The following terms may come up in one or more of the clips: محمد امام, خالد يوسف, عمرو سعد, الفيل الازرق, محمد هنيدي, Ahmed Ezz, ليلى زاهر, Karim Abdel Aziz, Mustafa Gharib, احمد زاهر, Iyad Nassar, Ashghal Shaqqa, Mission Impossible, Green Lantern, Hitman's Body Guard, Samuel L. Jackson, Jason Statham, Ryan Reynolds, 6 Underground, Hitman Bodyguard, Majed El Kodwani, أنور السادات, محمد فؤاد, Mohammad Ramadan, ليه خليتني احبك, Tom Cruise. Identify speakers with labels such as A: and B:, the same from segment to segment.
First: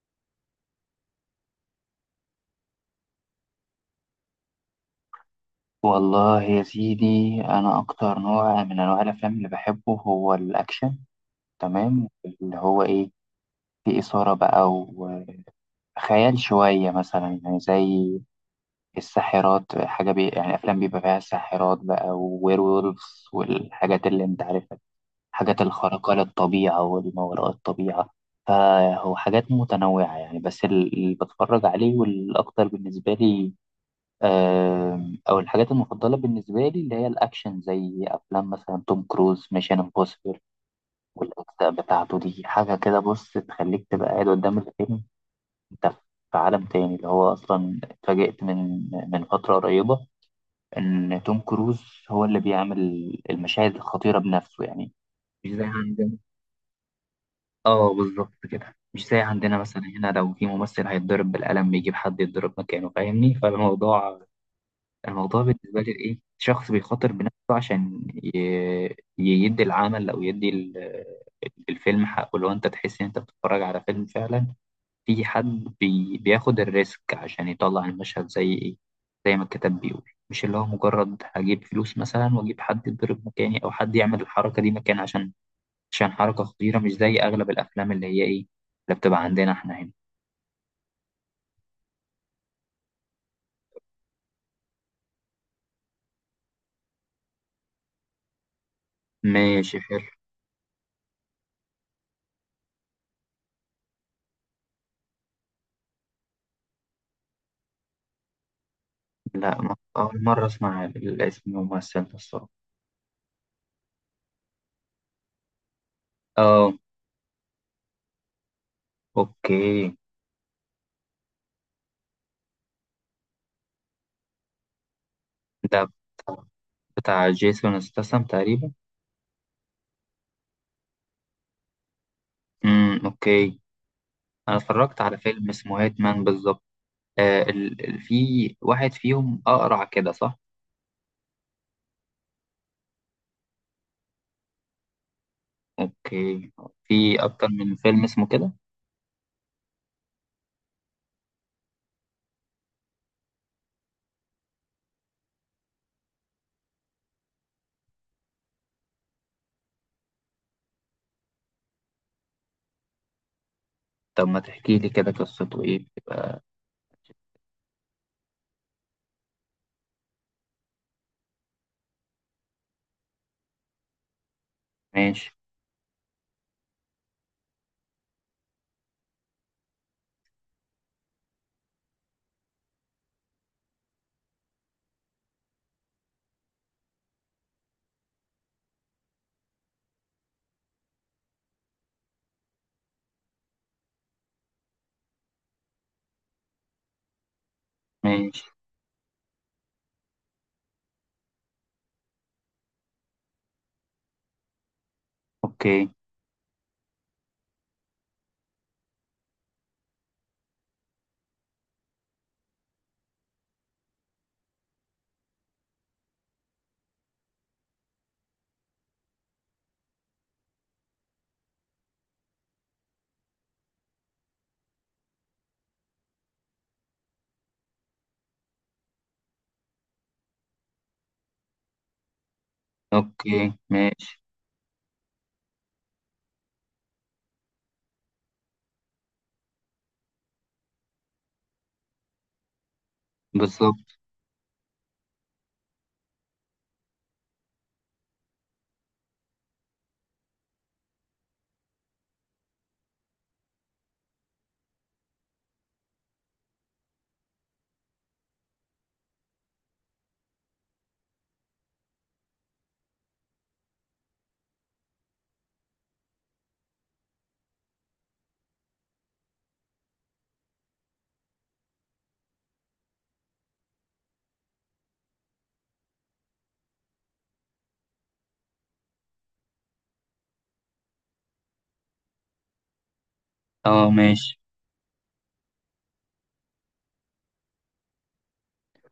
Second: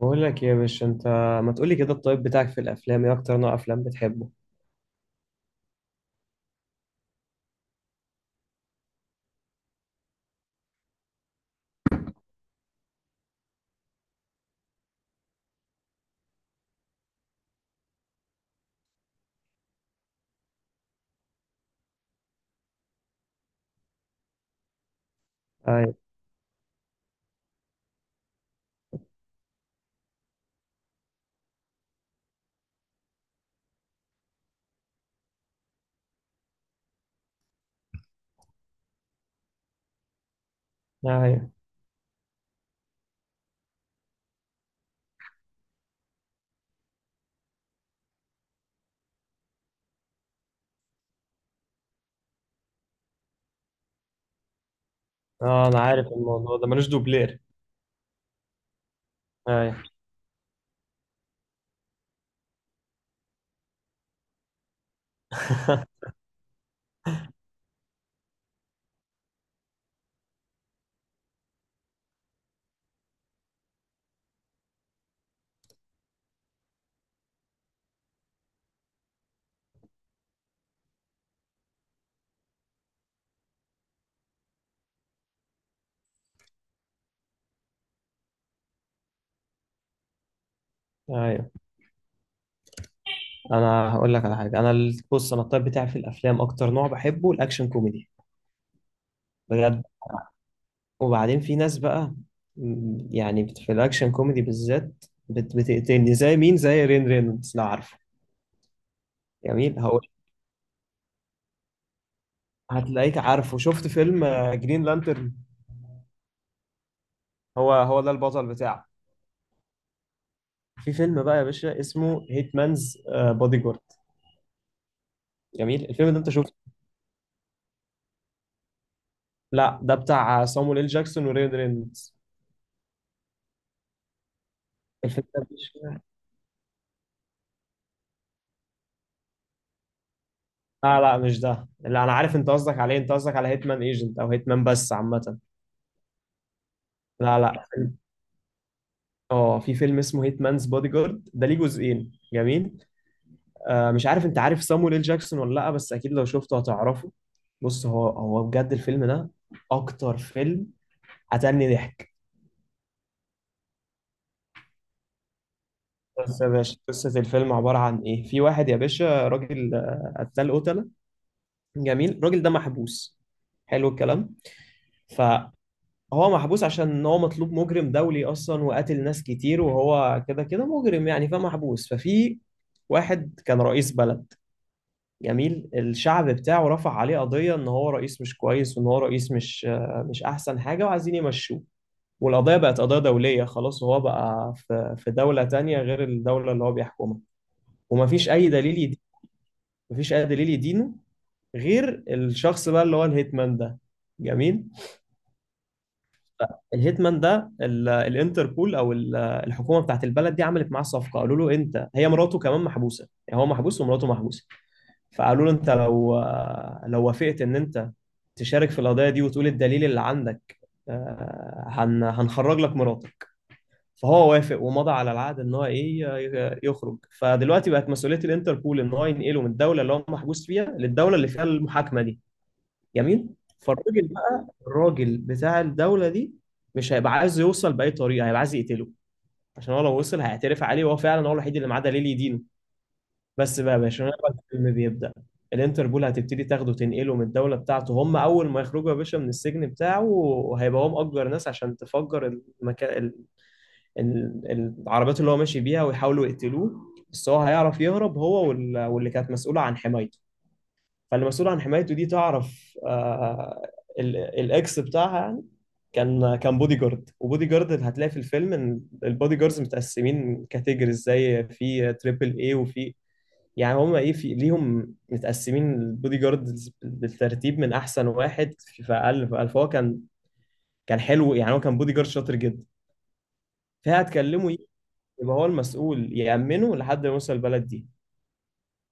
A: بقول لك إيه يا باشا انت، ما تقولي كده، الطيب بتاعك في الافلام، ايه اكتر نوع افلام بتحبه؟
B: والله يا سيدي، أنا أكتر نوع من أنواع الأفلام اللي بحبه هو الأكشن. تمام، اللي هو إيه؟ في إثارة بقى وخيال شوية مثلا، يعني زي الساحرات، حاجة بي يعني، أفلام بيبقى فيها ساحرات بقى، ووير وولفز والحاجات اللي أنت عارفها. الحاجات
A: ايوه،
B: الخارقة للطبيعة والما وراء الطبيعة. فهو حاجات متنوعة يعني، بس اللي بتفرج عليه والأكتر بالنسبة لي، او الحاجات المفضله بالنسبه لي اللي هي الاكشن، زي افلام مثلا توم كروز، ميشن امبوسيبل.
A: ايوه.
B: والاجزاء بتاعته دي حاجه كده، بص، تخليك تبقى قاعد قدام الفيلم. انت في عالم تاني. اللي هو اصلا اتفاجئت من فتره قريبه ان توم كروز هو اللي بيعمل المشاهد الخطيره بنفسه يعني. مش زي
A: اه، انا عارف
B: عندنا.
A: الموضوع ده ملوش دوبلير.
B: اه، بالظبط كده، مش زي عندنا. مثلا
A: ايوه.
B: هنا لو في ممثل هيتضرب بالقلم بيجيب حد يتضرب مكانه، فاهمني؟ الموضوع بالنسبة لي إيه؟ شخص بيخاطر بنفسه عشان يدي العمل، أو يدي الفيلم حقه. لو أنت تحس إن أنت بتتفرج على فيلم فعلا، في حد بياخد الريسك عشان يطلع المشهد زي إيه؟ زي ما الكتاب بيقول. مش اللي هو مجرد هجيب فلوس مثلا وأجيب حد يضرب مكاني، أو حد يعمل الحركة دي مكان عشان حركة خطيرة. مش زي أغلب الأفلام اللي هي إيه، اللي بتبقى عندنا إحنا هنا.
A: ايوه، انا هقول لك على حاجه. انا بص، انا الطيب بتاعي في الافلام اكتر نوع بحبه الاكشن كوميدي.
B: ماشي،
A: بجد.
B: حلو.
A: وبعدين في ناس بقى، يعني في الاكشن كوميدي بالذات بتقتلني زي مين، زي رين رينولدز، لو عارفه.
B: لا،
A: جميل، هقول
B: أول مرة أسمع الاسم، الممثل ده، الصراحة.
A: هتلاقيك عارفه. شفت فيلم جرين لانترن؟
B: آه.
A: هو ده البطل بتاعه.
B: اوكي.
A: في فيلم بقى يا باشا اسمه هيت مانز بودي جارد.
B: ده
A: جميل
B: بتاع،
A: الفيلم ده، انت شفته؟
B: بتاع جيسون ستاثام تقريبا.
A: لا، ده بتاع صامويل إل جاكسون وريان رينولدز.
B: امم، اوكي. انا اتفرجت على
A: الفيلم ده
B: فيلم
A: مش...
B: اسمه هيتمان بالظبط. آه، في واحد فيهم اقرع كده، صح؟
A: لا، لا، مش ده. لا، انا عارف انت قصدك عليه، انت قصدك على هيتمان ايجنت او هيتمان بس عامه.
B: اوكي. في
A: لا،
B: اكتر
A: لا،
B: من فيلم اسمه كده.
A: اه، في فيلم اسمه هيتمانز بودي جارد ده ليه جزئين، جميل. مش عارف انت عارف صامويل إل جاكسون ولا لا، بس اكيد لو شفته هتعرفه. بص، هو بجد الفيلم ده اكتر فيلم قتلني ضحك.
B: طب ما تحكي لي كده، قصته ايه
A: بس
B: بتبقى؟
A: يا باشا قصة الفيلم عبارة عن إيه؟ في واحد يا باشا راجل، قتلة. جميل، الراجل ده محبوس. حلو الكلام.
B: ماشي.
A: فهو محبوس عشان هو مطلوب، مجرم دولي أصلا وقتل ناس كتير، وهو كده كده مجرم يعني، فمحبوس. ففي واحد كان رئيس بلد. جميل. الشعب بتاعه رفع عليه قضية إن هو رئيس مش كويس، وإن هو رئيس مش أحسن حاجة، وعايزين يمشوه. والقضية بقت قضية دولية خلاص، وهو بقى في دولة تانية غير الدولة اللي هو بيحكمها. ومفيش
B: ماشي.
A: أي دليل، مفيش اي دليل يدينه غير الشخص بقى اللي هو الهيتمان ده. جميل.
B: اوكي.
A: الهيتمان ده، الانتربول او الحكومه بتاعت البلد دي عملت معاه صفقه. قالوا له انت، هي مراته كمان محبوسه، يعني هو محبوس ومراته محبوسه. فقالوا له انت لو، وافقت ان انت تشارك في القضيه دي وتقول الدليل اللي عندك، هنخرج لك مراتك. فهو وافق ومضى على العقد ان هو ايه، يخرج. فدلوقتي بقت مسؤوليه الانتربول ان هو ينقله من الدوله اللي هو محبوس فيها للدوله اللي فيها المحاكمه دي. جميل.
B: اوكي،
A: فالراجل
B: ماشي.
A: بقى، الراجل بتاع الدولة دي، مش هيبقى عايز يوصل بأي طريقة، هيبقى عايز يقتله. عشان هو لو وصل هيعترف عليه، وهو فعلا هو الوحيد اللي معاه دليل يدينه. بس بقى يا
B: بالظبط.
A: باشا، هنا بقى الفيلم بيبدأ. الانتربول هتبتدي تاخده، تنقله من الدولة بتاعته. هم أول ما يخرجوا يا باشا من السجن بتاعه، وهيبقى هو مأجر ناس عشان تفجر المكان، العربيات اللي هو ماشي بيها، ويحاولوا يقتلوه. بس هو هيعرف يهرب هو واللي كانت مسؤولة عن حمايته. فالمسؤول عن حمايته دي تعرف، الاكس بتاعها يعني كان، بودي جارد. وبودي جارد هتلاقي في الفيلم ان البودي جاردز متقسمين كاتيجوريز، زي في تريبل اي وفي... يعني هم ايه، في ليهم متقسمين البودي جاردز بالترتيب من احسن واحد في في اقل في اقل. فهو كان، كان حلو يعني، هو كان بودي جارد شاطر جدا.
B: اه، ماشي.
A: فهتكلمه إيه؟ يبقى هو المسؤول يأمنه لحد ما يوصل البلد دي.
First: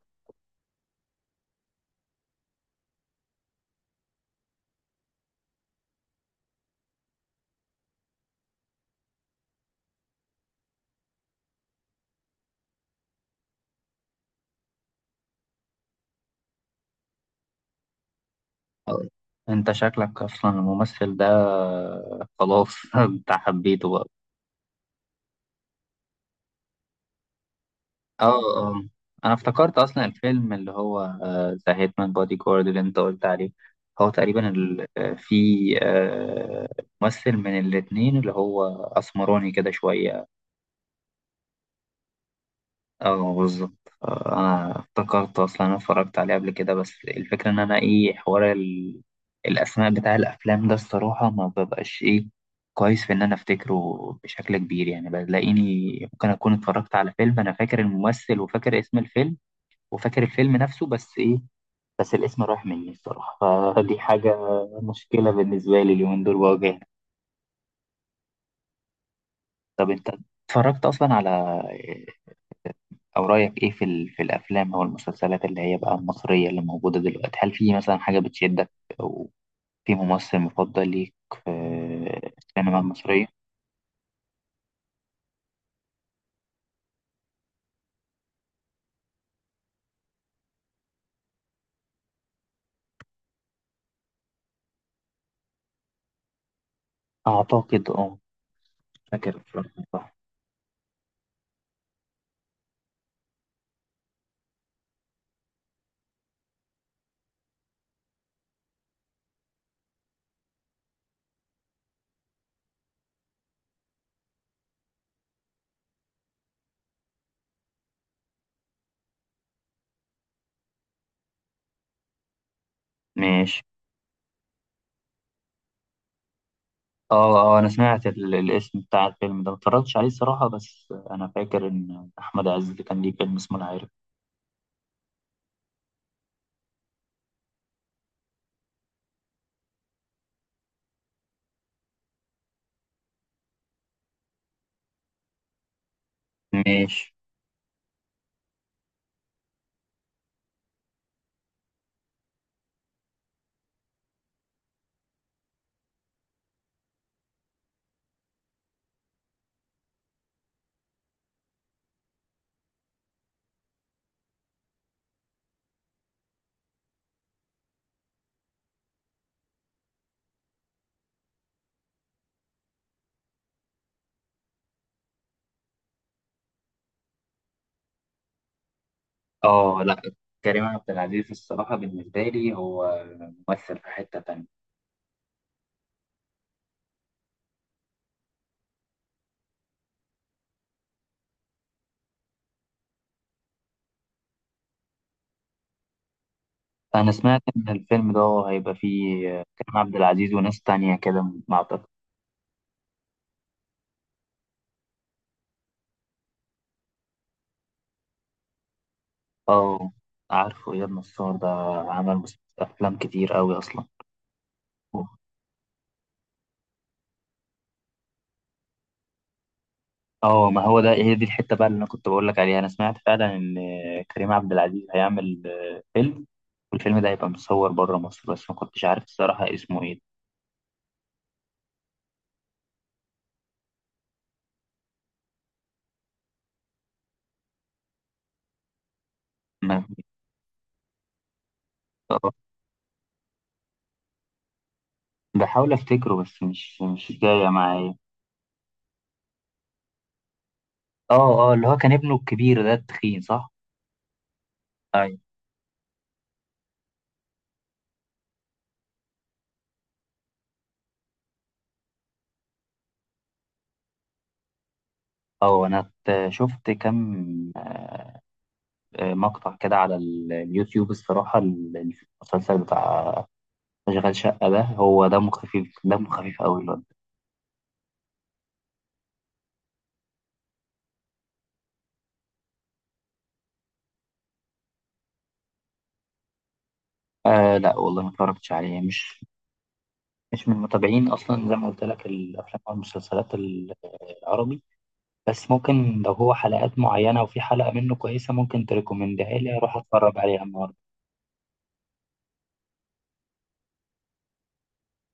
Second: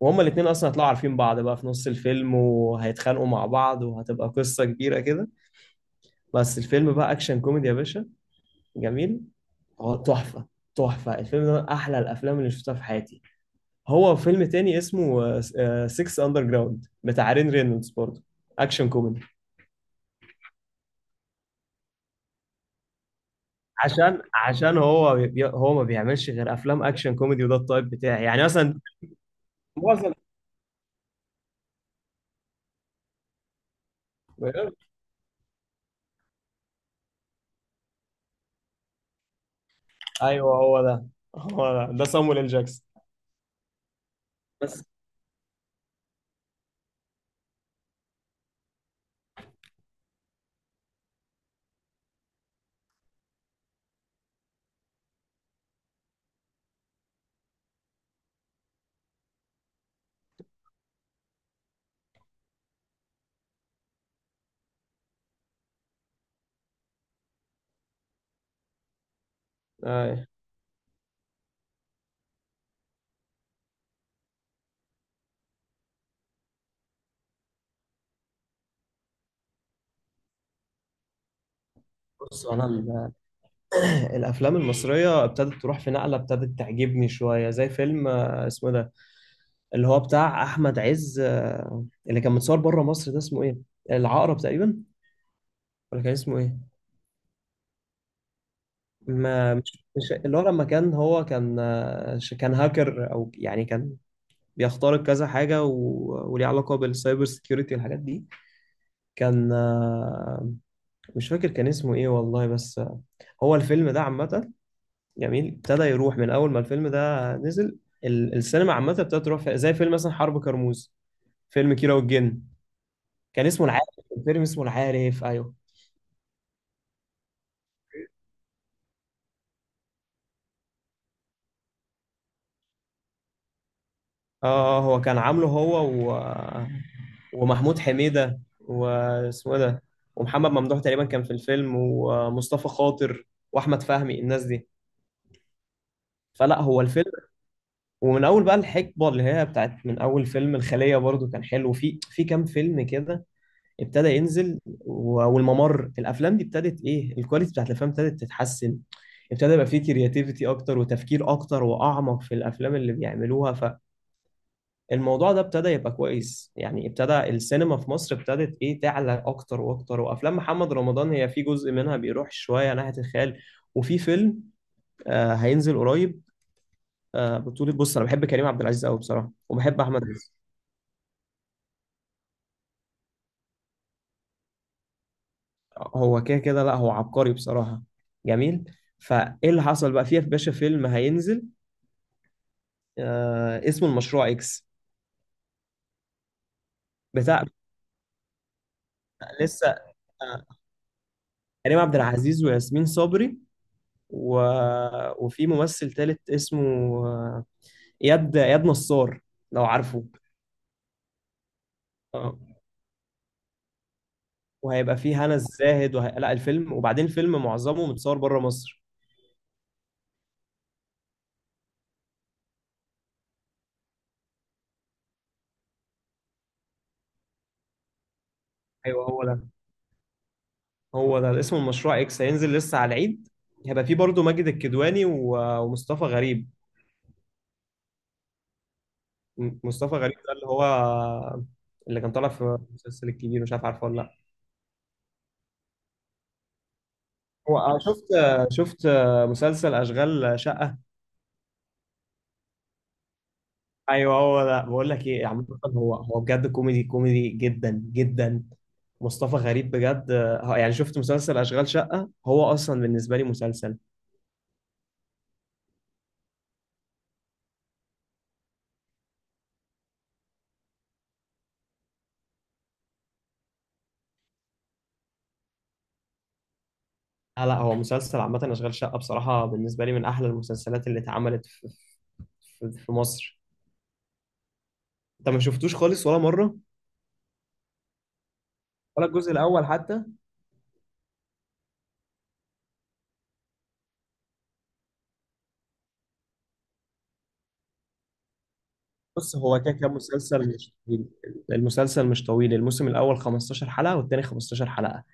A: وهما الاتنين اصلا هيطلعوا عارفين بعض بقى في نص الفيلم، وهيتخانقوا مع بعض، وهتبقى قصة كبيرة كده. بس الفيلم بقى اكشن كوميدي يا باشا. جميل، هو تحفه. تحفه الفيلم ده، من احلى الافلام اللي شفتها في حياتي. هو فيلم تاني اسمه 6 اندر جراوند بتاع رين رينولدز برضه، اكشن
B: آه،
A: كوميدي.
B: انت شكلك اصلا الممثل ده خلاص، انت حبيته بقى.
A: عشان هو ما بيعملش غير افلام اكشن كوميدي، وده التايب بتاعي
B: اه
A: يعني، مثلا
B: اه، انا افتكرت اصلا
A: معظم...
B: الفيلم اللي هو ذا هيتمان بودي جارد اللي انت قلت عليه، هو تقريبا في آه، ممثل من الاتنين اللي هو اسمراني كده شوية.
A: ايوه، هو ده. هو ده سامويل ال جاكسون.
B: اه، بالظبط. انا
A: بس.
B: افتكرت اصلا، انا اتفرجت عليه قبل كده، بس الفكرة ان انا ايه، حوار الاسماء بتاع الافلام ده الصراحة ما ببقاش ايه، كويس في ان انا افتكره بشكل كبير. يعني بلاقيني ممكن اكون اتفرجت على فيلم، انا فاكر الممثل وفاكر اسم الفيلم وفاكر الفيلم نفسه، بس ايه، بس الاسم رايح مني الصراحة. فدي حاجة مشكلة بالنسبة لي اليومين دول بواجهها. طب انت
A: أيوة.
B: اتفرجت اصلا على او رايك ايه في في الافلام او المسلسلات اللي هي بقى المصرية اللي موجودة دلوقتي؟ هل في مثلا حاجة بتشدك، او في ممثل مفضل ليك في
A: بص انا
B: السينما المصرية؟
A: الافلام المصريه ابتدت تروح في نقله، ابتدت تعجبني شويه، زي فيلم، اسمه ده اللي هو بتاع احمد عز، اللي كان متصور بره مصر، ده اسمه ايه؟ العقرب تقريبا، ولا كان اسمه ايه؟
B: اعتقد اه. فاكر
A: ما
B: الفيلم،
A: مش, مش
B: صح.
A: اللي هو لما كان، هو كان كان هاكر، او يعني كان بيخترق كذا حاجه وليه علاقه بالسايبر سيكيورتي والحاجات دي. كان مش فاكر كان اسمه ايه والله، بس هو الفيلم ده عامه جميل، ابتدى يروح. من اول ما الفيلم ده نزل، السينما عامه ابتدت تروح زي فيلم مثلا حرب كرموز، فيلم كيرة والجن. كان
B: ماشي.
A: اسمه العارف. الفيلم اسمه العارف، ايوه.
B: اه اه، انا سمعت الاسم بتاع الفيلم ده، ما اتفرجتش عليه الصراحة، بس انا فاكر ان احمد عز كان ليه فيلم اسمه العارف.
A: اه، هو كان عامله هو و... ومحمود حميدة واسمه إيه ده، ومحمد ممدوح تقريبا كان في الفيلم، ومصطفى خاطر واحمد فهمي، الناس دي. فلا، هو
B: ماشي.
A: الفيلم. ومن اول بقى الحقبه اللي هي بتاعت من اول فيلم الخليه برضو، كان حلو في كام فيلم كده ابتدى ينزل، والممر، الافلام دي ابتدت ايه، الكواليتي بتاعت الافلام ابتدت تتحسن. ابتدى يبقى في كرياتيفيتي اكتر، وتفكير اكتر واعمق في الافلام اللي بيعملوها. الموضوع ده ابتدى يبقى كويس يعني، ابتدى السينما في مصر ابتدت ايه، تعلى اكتر واكتر. وافلام محمد رمضان هي في جزء منها بيروح شويه ناحيه الخيال. وفي فيلم هينزل قريب، بطولة... بص انا بحب كريم عبد العزيز قوي بصراحه، وبحب
B: اه، لا،
A: احمد عز.
B: كريم عبد العزيز الصراحة بالنسبة لي هو ممثل في حتة تانية.
A: هو كده كده. لا، هو عبقري بصراحه. جميل. فايه اللي حصل بقى فيه، يا باشا فيلم هينزل اسمه المشروع اكس.
B: أنا سمعت
A: بتاع...
B: إن الفيلم ده هيبقى فيه
A: لسه...
B: كريم عبد العزيز
A: آه
B: وناس تانية كده. ما
A: كريم
B: أعتقد.
A: عبد العزيز وياسمين صبري و... وفي ممثل تالت اسمه، آه، اياد نصار، لو
B: اه،
A: عارفه.
B: عارفه إياد نصار ده، عمل
A: اه،
B: أفلام كتير أوي أصلا.
A: وهيبقى فيه هنا الزاهد لا، الفيلم، وبعدين الفيلم معظمه متصور بره مصر.
B: اه، ما هو ده، هي دي الحتة بقى اللي أنا كنت بقول لك عليها. أنا سمعت فعلا إن كريم عبد العزيز هيعمل فيلم، والفيلم ده هيبقى مصور بره مصر، بس ما كنتش عارف
A: ايوه، هو ده.
B: الصراحة اسمه إيه.
A: هو ده اسمه المشروع اكس، هينزل لسه على العيد. هيبقى فيه برضه ماجد الكدواني ومصطفى غريب.
B: ما-
A: مصطفى غريب ده اللي هو اللي كان طالع في المسلسل الكبير، مش عارف عارفه ولا لا.
B: بحاول افتكره بس مش جاية
A: هو،
B: معايا.
A: شفت مسلسل اشغال شقة؟
B: اه اه، اللي هو كان ابنه الكبير ده التخين، صح؟
A: ايوه، هو ده. بقول لك
B: ايوه.
A: ايه عامه، هو بجد كوميدي كوميدي جدا جدا. مصطفى غريب بجد. يعني شفت مسلسل اشغال شقه، هو اصلا بالنسبه لي مسلسل...
B: اه، انا شفت كام مقطع كده على اليوتيوب الصراحة. المسلسل بتاع اشغال شقة ده، هو دمه خفيف، دمه خفيف قوي الواد.
A: لا، لا، هو مسلسل عامه اشغال شقه، بصراحه بالنسبه لي من احلى المسلسلات اللي اتعملت في مصر. انت ما شفتوش خالص ولا مره؟
B: آه لا، والله ما اتفرجتش عليه.
A: ولا الجزء الاول حتى؟
B: مش من متابعين اصلا، زي ما قلت لك، الافلام او المسلسلات العربي. بس ممكن لو هو حلقات معينة وفي حلقة منه كويسة، ممكن
A: بص،
B: تريكومندها لي
A: هو كده
B: اروح
A: كده
B: اتفرج عليها
A: مسلسل مش
B: النهارده.
A: طويل. المسلسل مش طويل، الموسم الاول 15 حلقه والتاني 15 حلقه.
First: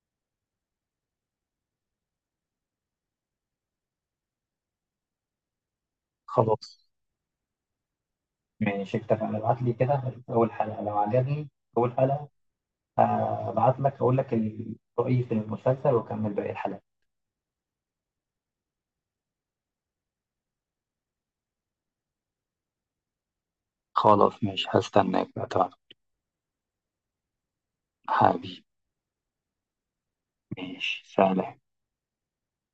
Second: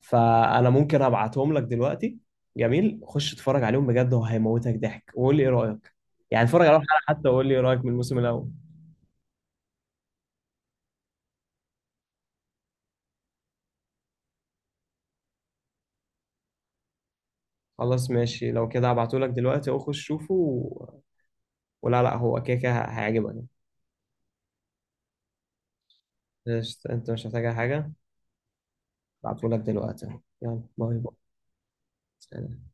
A: فانا ممكن ابعتهم لك دلوقتي. جميل، خش اتفرج عليهم بجد، هو هيموتك ضحك. وقول لي ايه رايك. يعني اتفرج عليهم
B: خلاص،
A: حلقه حتى، وقول لي ايه رايك من الموسم الاول.
B: ماشي، اتفقنا. ابعت لي كده أول حلقة، لو عجبني أول حلقة هبعت لك أقول لك رأيي في المسلسل وأكمل باقي الحلقة.
A: خلاص ماشي، لو كده هبعته لك دلوقتي اهو، خش شوفه ولا، لا، هو كده كده هيعجبك.
B: خلاص، ماشي، هستناك بقى. تمام،
A: قشطة، انت مش محتاج أي حاجه.
B: حبيبي.
A: هبعته لك دلوقتي، يلا باي
B: ماشي،
A: باي.
B: سلام.
A: سلام.